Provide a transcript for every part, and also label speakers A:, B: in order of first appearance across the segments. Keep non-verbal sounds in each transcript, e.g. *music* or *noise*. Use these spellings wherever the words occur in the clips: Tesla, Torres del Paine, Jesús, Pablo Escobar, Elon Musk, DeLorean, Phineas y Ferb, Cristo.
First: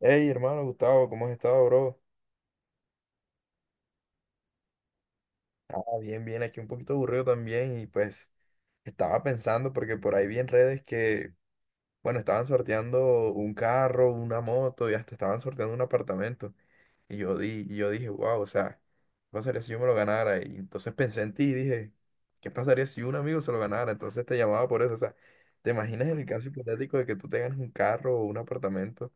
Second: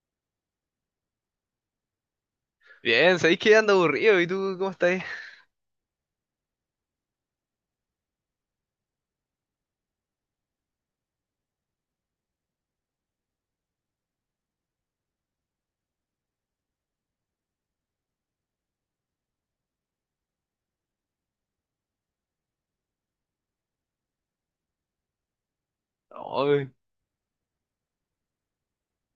A: Hey, hermano Gustavo, ¿cómo has estado, bro?
B: Bien, ¿sabéis que ando aburrido? ¿Y tú cómo estás?
A: Ah, bien, bien, aquí un poquito aburrido también y pues estaba pensando porque por ahí vi en redes que, bueno, estaban sorteando un carro, una moto y hasta estaban sorteando un apartamento. Y yo dije, wow, o sea, ¿qué pasaría si yo me lo ganara? Y entonces pensé en ti y dije, ¿qué pasaría si un amigo se lo ganara? Entonces te llamaba por eso, o sea, ¿te imaginas en el caso
B: Ay,
A: hipotético de que tú te ganes un carro o un apartamento?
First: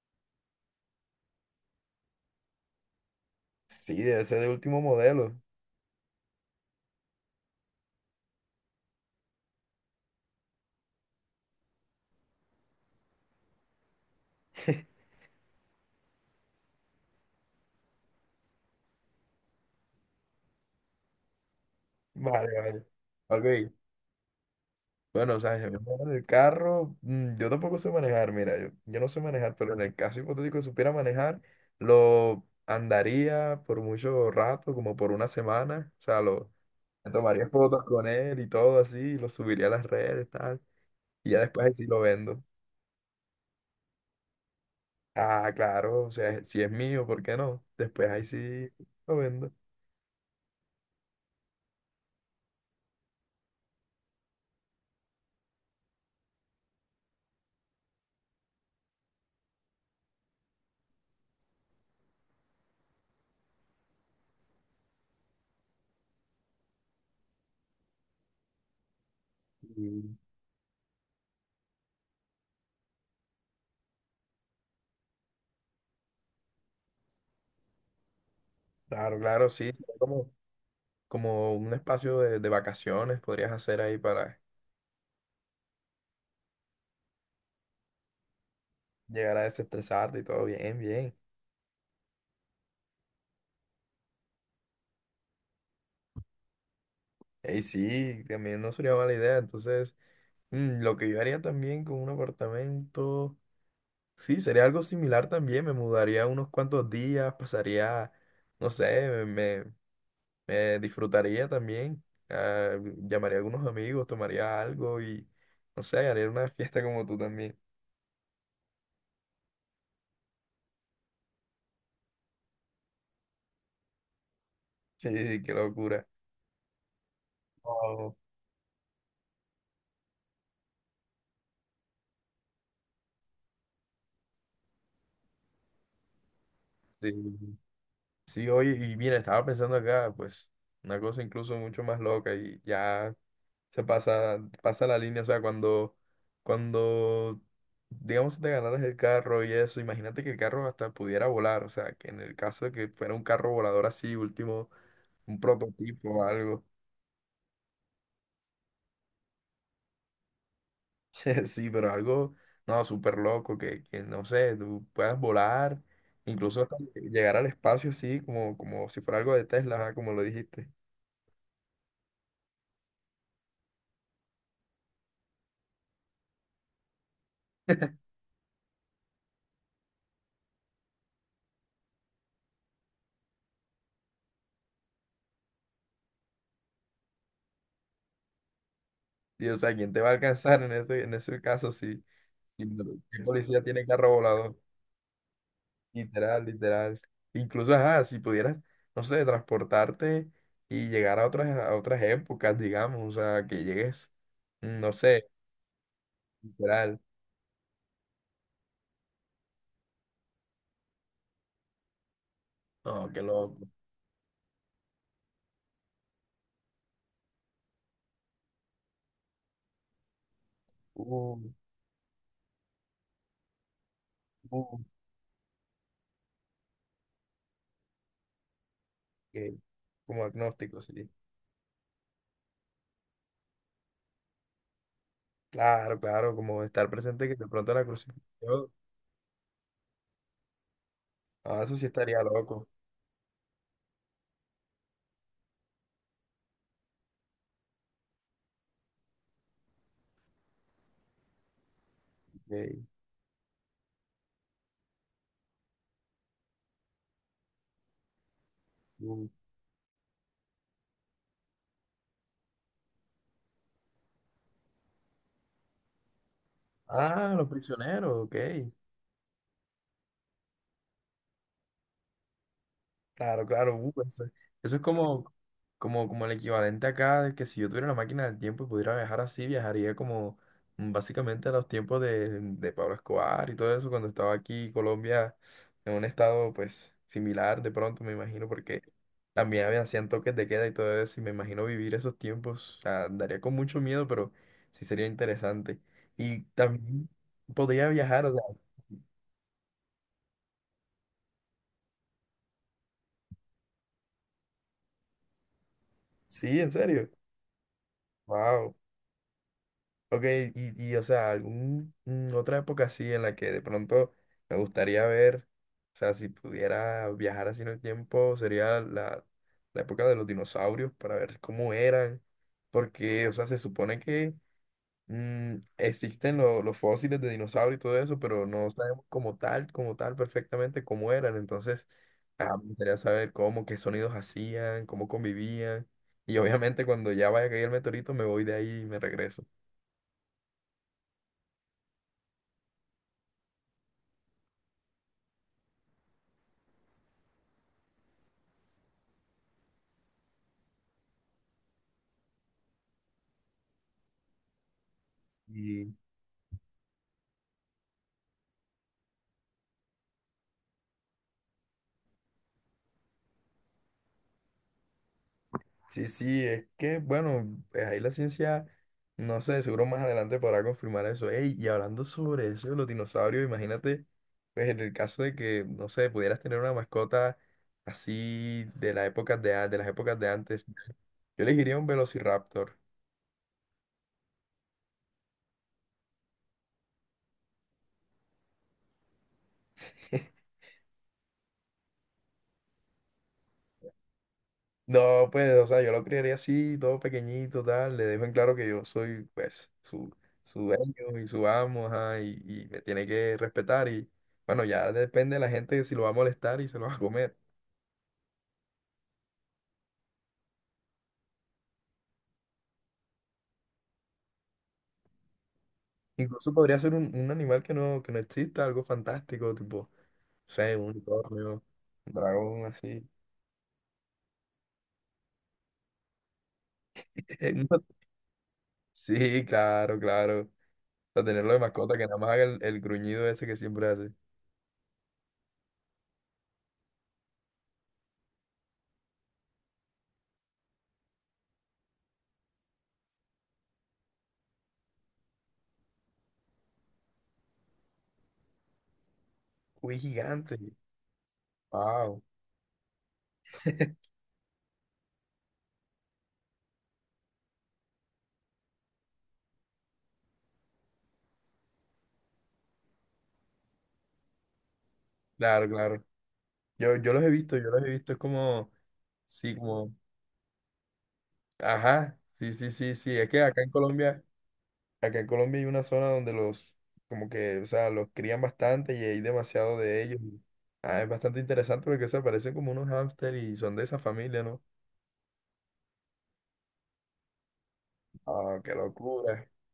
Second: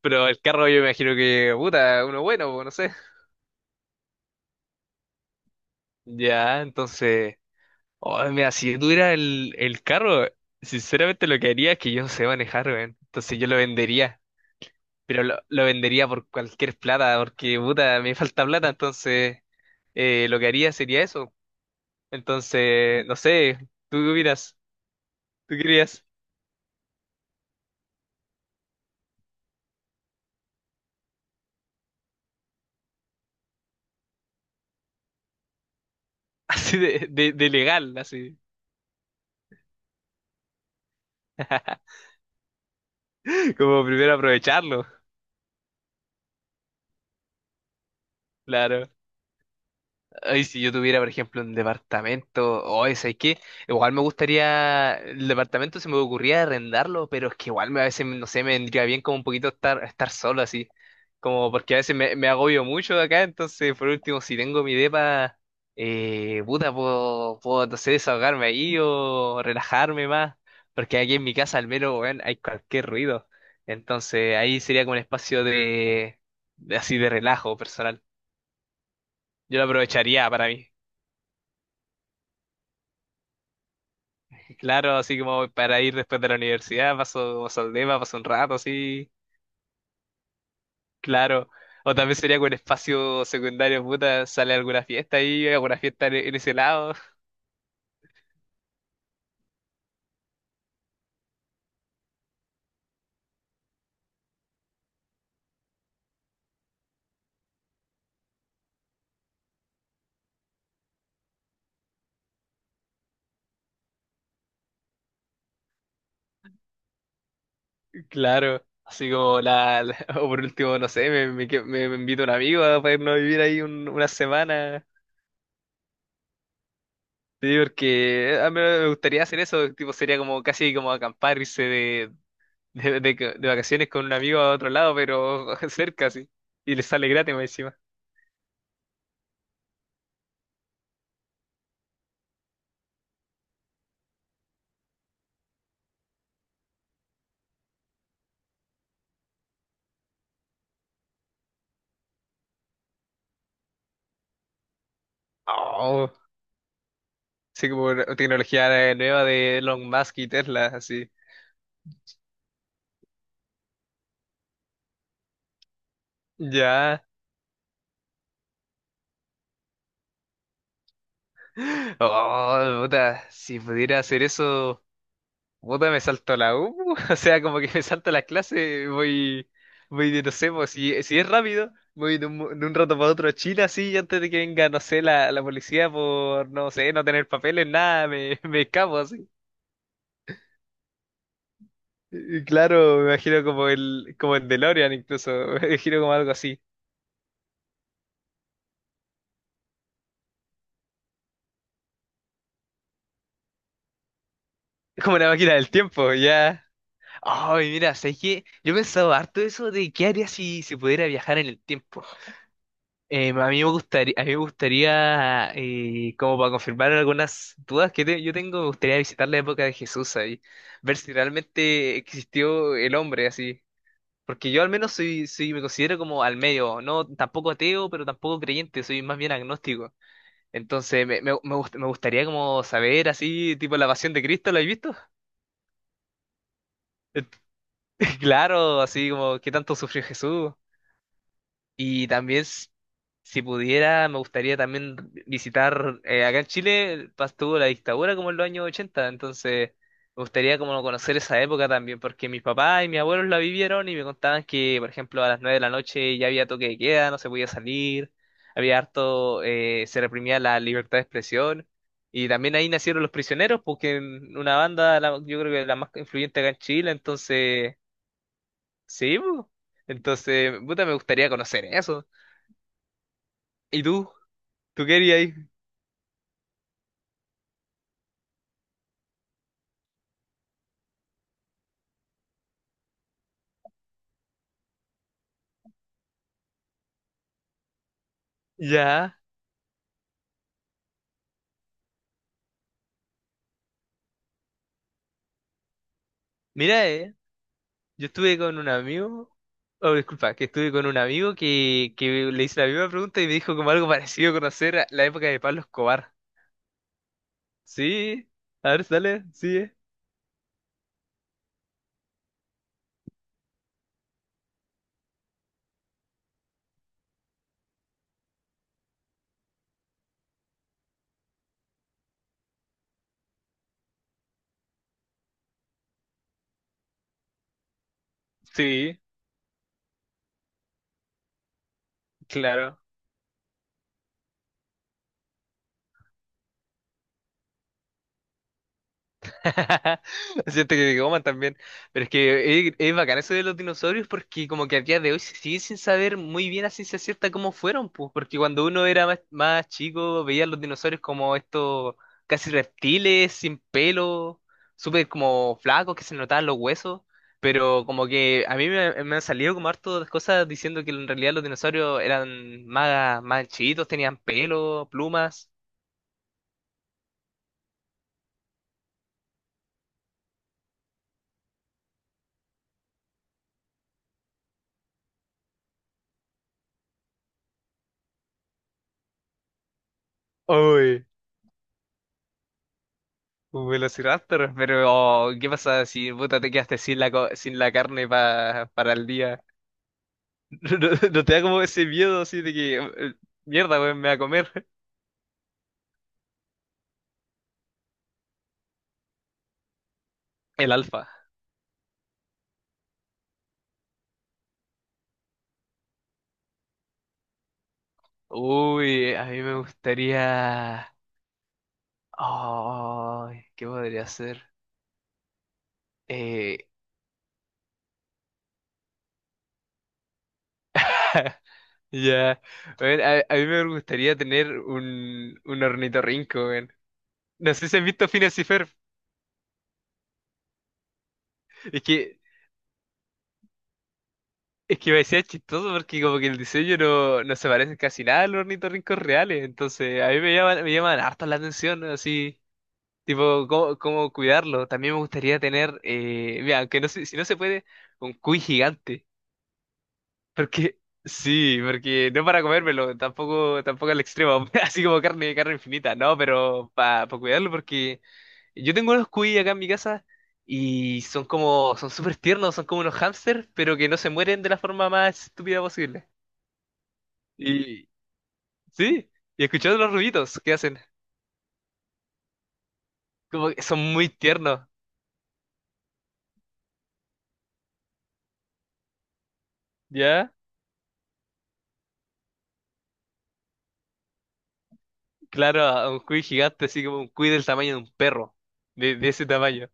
B: pero el carro yo me imagino que, puta, uno bueno, pues, no sé.
A: Sí, debe ser de último modelo.
B: Ya, entonces. Ay, mira, si yo tuviera el carro, sinceramente lo que haría es que yo no sé manejar, weón. Entonces yo lo vendería. Pero lo vendería por cualquier plata, porque, puta, me falta plata, entonces lo que haría sería eso.
A: Vale, vale.
B: Entonces, no sé,
A: Ok.
B: tú qué opinas,
A: Bueno, o
B: tú
A: sea, yo
B: querías.
A: en el carro, yo tampoco sé manejar, mira, yo no sé manejar, pero en el caso hipotético de supiera manejar, lo andaría por mucho rato, como por una semana, o sea,
B: *laughs* Así de,
A: me
B: de,
A: tomaría
B: de
A: fotos
B: legal,
A: con
B: así,
A: él y todo así, lo subiría a las redes, tal, y ya después ahí sí lo vendo.
B: como primero aprovecharlo,
A: Ah, claro, o sea, si es mío, ¿por qué no? Después ahí sí
B: claro.
A: lo vendo.
B: Ay, si yo tuviera, por ejemplo, un departamento, o ese, ¿sabes qué? Igual me gustaría, el departamento se me ocurría arrendarlo, pero es que igual me, a veces, no sé, me vendría bien como un poquito estar solo así, como porque a veces me agobio mucho acá, entonces por último, si tengo mi depa, puta, puedo, no sé, desahogarme ahí o
A: Y
B: relajarme más, porque aquí en mi casa al menos, weón, hay cualquier ruido, entonces ahí sería como un espacio de, así de relajo personal,
A: claro, claro,
B: yo lo
A: sí, sería
B: aprovecharía
A: como,
B: para mí.
A: como un espacio de vacaciones podrías hacer ahí para
B: Claro, así como para ir después de la universidad, paso como Saldema, paso un rato, así,
A: llegar a desestresarte y todo bien, bien.
B: claro. O también sería con espacio secundario, puta, sale alguna fiesta ahí, alguna fiesta en ese lado.
A: Ey, sí, también no sería mala idea. Entonces, lo que yo haría también con un apartamento, sí, sería algo similar también. Me mudaría unos cuantos días, pasaría, no sé, me disfrutaría también. Llamaría a algunos amigos, tomaría algo y, no sé, haría una fiesta como tú también. *laughs*
B: *laughs* Claro. Así como la, *laughs* o por último, no sé, me invita un amigo a para irnos a vivir ahí una semana.
A: Sí, qué locura.
B: Sí,
A: Wow.
B: porque a mí me gustaría hacer eso, tipo, sería como casi como acampar, irse de, *laughs* de, de, de vacaciones con un amigo a otro lado, pero *laughs* cerca, sí. Y le
A: Sí,
B: sale gratis más encima.
A: sí, oye, y mira, estaba pensando acá, pues, una cosa incluso mucho más loca y ya. Se pasa, pasa la línea, o sea, cuando, digamos, si te ganaras el carro y eso, imagínate que el carro hasta pudiera volar, o sea, que en el caso de que fuera un carro volador así, último, un prototipo
B: Oh.
A: o algo.
B: Sí, como una tecnología nueva de Elon Musk y Tesla, así.
A: *laughs* Sí, pero algo, no, súper loco, que, no sé, tú puedas volar, incluso hasta
B: Ya.
A: llegar al espacio así, como, como si fuera algo de Tesla, ajá, como lo dijiste.
B: Oh, puta, si pudiera hacer eso, puta, me salto a la U. *laughs* O sea, como que me salto la clase, voy de, no sé, pues, si es rápido, voy de un, de un rato para otro a China, así, y antes de que venga, no sé, la policía por, no sé, no tener papeles, nada, me, *laughs* me escapo así.
A: Y, o sea, ¿quién te va a alcanzar en ese, caso si,
B: Y
A: si
B: claro, me
A: el
B: imagino
A: policía
B: como
A: tiene carro
B: el
A: volador?
B: DeLorean incluso. *laughs* Me imagino como algo
A: Literal,
B: así.
A: literal. Incluso, ajá, si pudieras, no sé, transportarte y llegar a otras épocas, digamos, o sea, que llegues, no
B: Es como
A: sé,
B: una máquina del tiempo, ya.
A: literal.
B: Ay, mira, ¿sabes que yo he pensado harto eso de qué haría si se pudiera viajar en el tiempo?
A: No, qué
B: A mí
A: loco.
B: me gustaría, como para confirmar algunas dudas que yo tengo, me gustaría visitar la época de Jesús ahí, ver si
A: Uh,
B: realmente existió el hombre así. Porque yo al
A: uh,
B: menos soy, me considero como al medio, no tampoco ateo, pero tampoco creyente, soy más bien
A: qué-
B: agnóstico.
A: como agnóstico,
B: Entonces
A: sí.
B: me gustaría como saber así, tipo la pasión de Cristo, ¿lo has visto?
A: Claro, claro, como estar presente que de pronto la
B: *laughs*
A: crucifixión.
B: Claro, así como qué tanto sufrió Jesús.
A: Ah, eso sí
B: Y
A: estaría
B: también,
A: loco.
B: si pudiera, me gustaría también visitar, acá en Chile tuvo la dictadura como en los años 80, entonces me gustaría como conocer esa época también, porque mis
A: Ok,
B: papás y mis abuelos la vivieron y me contaban que, por ejemplo, a las 9 de la noche ya había toque de queda, no se podía salir, había harto,
A: uh.
B: se reprimía la libertad de expresión. Y también ahí nacieron Los Prisioneros, porque en una banda, yo creo que la más influyente acá en Chile,
A: Ah, los
B: entonces,
A: prisioneros, ok.
B: sí, po. Entonces, puta, me gustaría conocer eso.
A: Claro, claro,
B: ¿Y tú?
A: eso, eso es
B: ¿Tú querías?
A: como, como, como el equivalente acá de que si yo tuviera una máquina del tiempo y pudiera viajar así, viajaría como básicamente a los tiempos de Pablo Escobar y todo eso, cuando estaba aquí Colombia en un estado pues similar de pronto, me imagino, porque
B: Ya.
A: también hacían toques de queda y todo eso, y me imagino vivir esos tiempos, o sea, daría con mucho miedo, pero sí sería interesante. Y
B: Mira,
A: también podría
B: yo
A: viajar, o
B: estuve
A: sea,
B: con un amigo, oh, disculpa, que estuve con un amigo que, le hice la misma pregunta y me dijo como algo parecido a conocer a la época de Pablo Escobar.
A: sí, en serio,
B: Sí, a
A: wow.
B: ver, dale, sí,
A: Ok, y o sea, algún otra época así en la que de pronto me gustaría ver, o sea, si pudiera viajar así en el tiempo, sería la época de los dinosaurios para ver cómo eran, porque, o sea, se supone que existen los fósiles de dinosaurios y todo eso, pero no
B: sí,
A: sabemos como tal, perfectamente cómo eran, entonces, me
B: claro.
A: gustaría saber cómo, qué sonidos hacían, cómo convivían, y obviamente cuando ya vaya a caer el meteorito me voy de ahí y me regreso.
B: *laughs* Siento que te coman también. Pero es que es bacán eso de los dinosaurios, porque como que a día de hoy se sigue sin saber muy bien a ciencia cierta cómo fueron, pues, porque cuando uno era más chico veía los dinosaurios como estos casi reptiles, sin pelo, súper como flacos que se notaban los huesos. Pero como que a mí me han salido como harto de cosas diciendo que en realidad los dinosaurios eran más chiquitos, tenían pelo, plumas.
A: Sí, sí, es que, bueno, pues ahí la ciencia, no sé, seguro más adelante podrá confirmar eso. Ey, y hablando sobre eso de los dinosaurios, imagínate, pues en el caso de que, no sé, pudieras tener una mascota así de la época de, de las épocas de antes, yo elegiría un velociraptor.
B: Un velociraptor, pero oh, ¿qué pasa si puta te quedaste sin sin la carne para el día?
A: *laughs*
B: *laughs* ¿No te da como ese miedo así de que mierda, weón, me va a comer
A: No, pues, o sea, yo lo criaría así, todo pequeñito, tal. Le dejo en claro que yo soy, pues, su
B: el alfa?
A: dueño y su amo, ajá, y me tiene que respetar. Y bueno, ya depende de la gente si lo va a molestar y se lo va a comer.
B: Uy, a mí me gustaría. Oh, ¿qué podría ser?
A: Incluso
B: Eh,
A: podría ser un, un animal que no exista, algo fantástico, tipo, no sé, un
B: *laughs*
A: unicornio, un
B: ya,
A: dragón,
B: weón,
A: así.
B: a mí me gustaría tener un, ornitorrinco, weón.
A: *laughs*
B: No sé si
A: No-
B: has visto Phineas y Ferb.
A: Sí, claro, claro. O sea, tenerlo de
B: Es
A: mascota que nada
B: que
A: más haga el gruñido ese que siempre hace.
B: Es que me decía chistoso porque como que el diseño no se parece casi nada a los ornitorrincos reales, entonces a mí me llaman harto la atención, ¿no? Así, tipo, cómo, cómo cuidarlo. También me gustaría tener, mira, aunque no, si no se puede, un cuy gigante.
A: Uy, gigante.
B: Porque, sí, porque
A: Wow.
B: no para comérmelo, tampoco, tampoco al extremo, *laughs* así como carne, carne infinita, no, pero para cuidarlo, porque yo tengo unos cuy acá en mi casa y son son súper tiernos, son como unos hámsters, pero que no se mueren de la forma más estúpida
A: Claro, claro.
B: posible.
A: Yo los he visto, yo los he
B: Y,
A: visto, es como,
B: sí, y
A: sí,
B: escuchando los
A: como,
B: ruiditos que hacen,
A: ajá, sí, sí, sí, sí, es que
B: como que son muy tiernos,
A: Acá en Colombia hay una zona donde como que, o sea, los crían bastante y hay demasiado de ellos.
B: ¿ya?
A: Y ah, es bastante interesante porque, se parecen como unos hámster y son de esa familia, ¿no?
B: Claro, a un cuy gigante, así como un cuy del tamaño de un perro,
A: Ah, qué
B: de ese
A: locura.
B: tamaño.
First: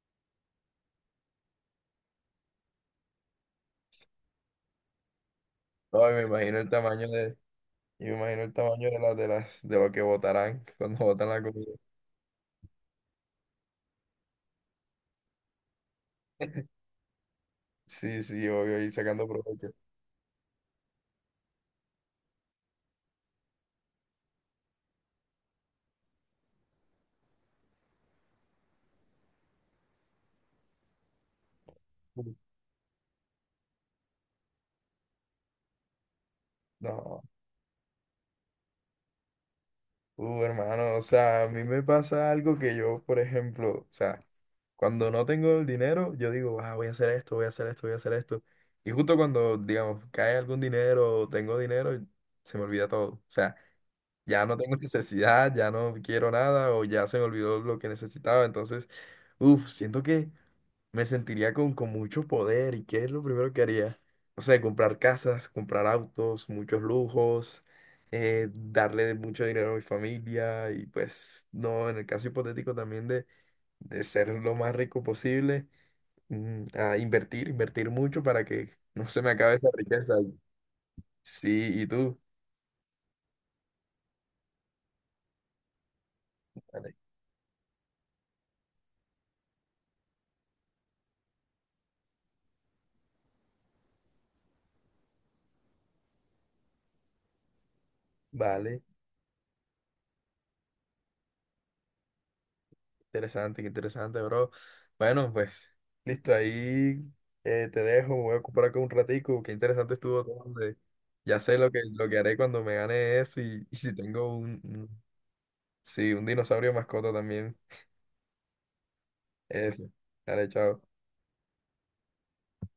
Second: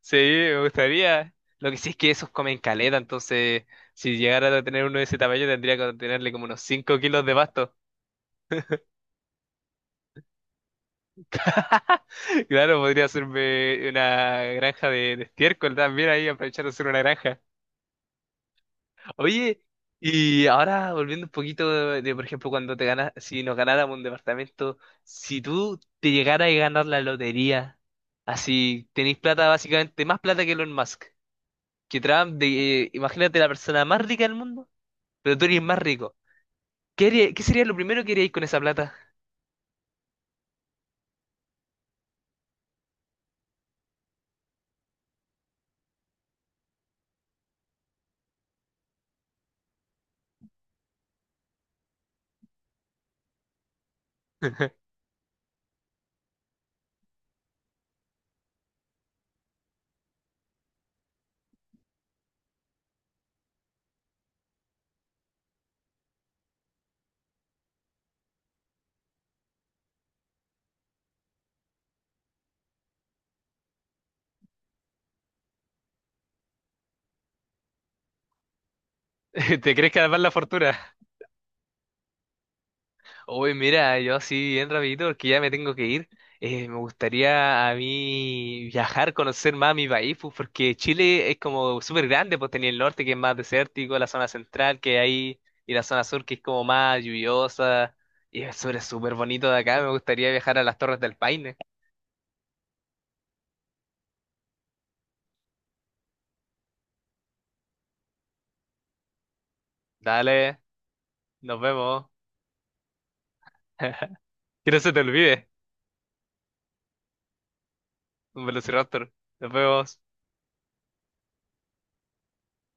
B: Sí, me gustaría. Lo que sí es que esos comen caleta, entonces si llegara a tener uno de ese tamaño tendría que
A: No, y me
B: tenerle como
A: imagino
B: unos
A: el
B: 5
A: tamaño
B: kilos de
A: de,
B: pasto.
A: y me imagino el tamaño de lo que botarán *laughs* cuando botan la comida.
B: *laughs* Claro, podría hacerme una granja de estiércol también ahí, aprovechar de hacer una granja.
A: Sí, sí, obvio, y sacando
B: Oye,
A: provecho.
B: y ahora volviendo un poquito de, por ejemplo, cuando te ganas, si nos ganáramos un departamento, si tú te llegaras a ganar la lotería, así tenéis plata básicamente, más plata que Elon Musk, que Trump, de, imagínate la persona más rica del mundo, pero tú eres más rico. ¿Qué
A: No.
B: haría- qué sería lo primero que haríais con esa plata?
A: Hermano, o sea, a mí me pasa algo que yo, por ejemplo, o sea, cuando no tengo el dinero, yo digo, ah, voy a hacer esto, voy a hacer esto, voy a hacer esto. Y justo cuando, digamos, cae algún dinero o tengo dinero, se me olvida todo. O sea, ya no tengo *laughs*
B: *laughs*
A: necesidad, ya no quiero nada o ya se me olvidó lo que necesitaba. Entonces, uff, siento que me sentiría con, mucho poder y qué es lo primero que haría. O sea, comprar casas, comprar autos, muchos lujos, darle mucho dinero a mi familia y pues no, en el caso hipotético también de ser lo más rico posible, a invertir, invertir mucho para que no se me acabe esa
B: ¿Te crees que
A: riqueza.
B: además la fortuna?
A: Sí, ¿y tú?
B: Uy, mira, yo así bien rapidito porque ya me tengo que ir. Me
A: Vale.
B: gustaría a mí viajar, conocer más mi país, pues, porque Chile es como súper grande, pues tenía el norte que es más desértico, la zona central que hay, y la zona sur que es como más lluviosa, y es súper,
A: Vale.
B: súper bonito de acá. Me gustaría viajar a las Torres del Paine.
A: Interesante, qué interesante, bro. Bueno, pues, listo, ahí te dejo, me voy a ocupar acá un ratico, qué interesante estuvo todo,
B: Dale,
A: hombre. Ya sé
B: nos vemos.
A: lo que haré cuando me gane eso y, *laughs* y si
B: *laughs*
A: tengo
B: Que no se te
A: un-
B: olvide,
A: sí, un dinosaurio mascota también.
B: un Velociraptor. Nos
A: Eso.
B: vemos.
A: Dale, chao.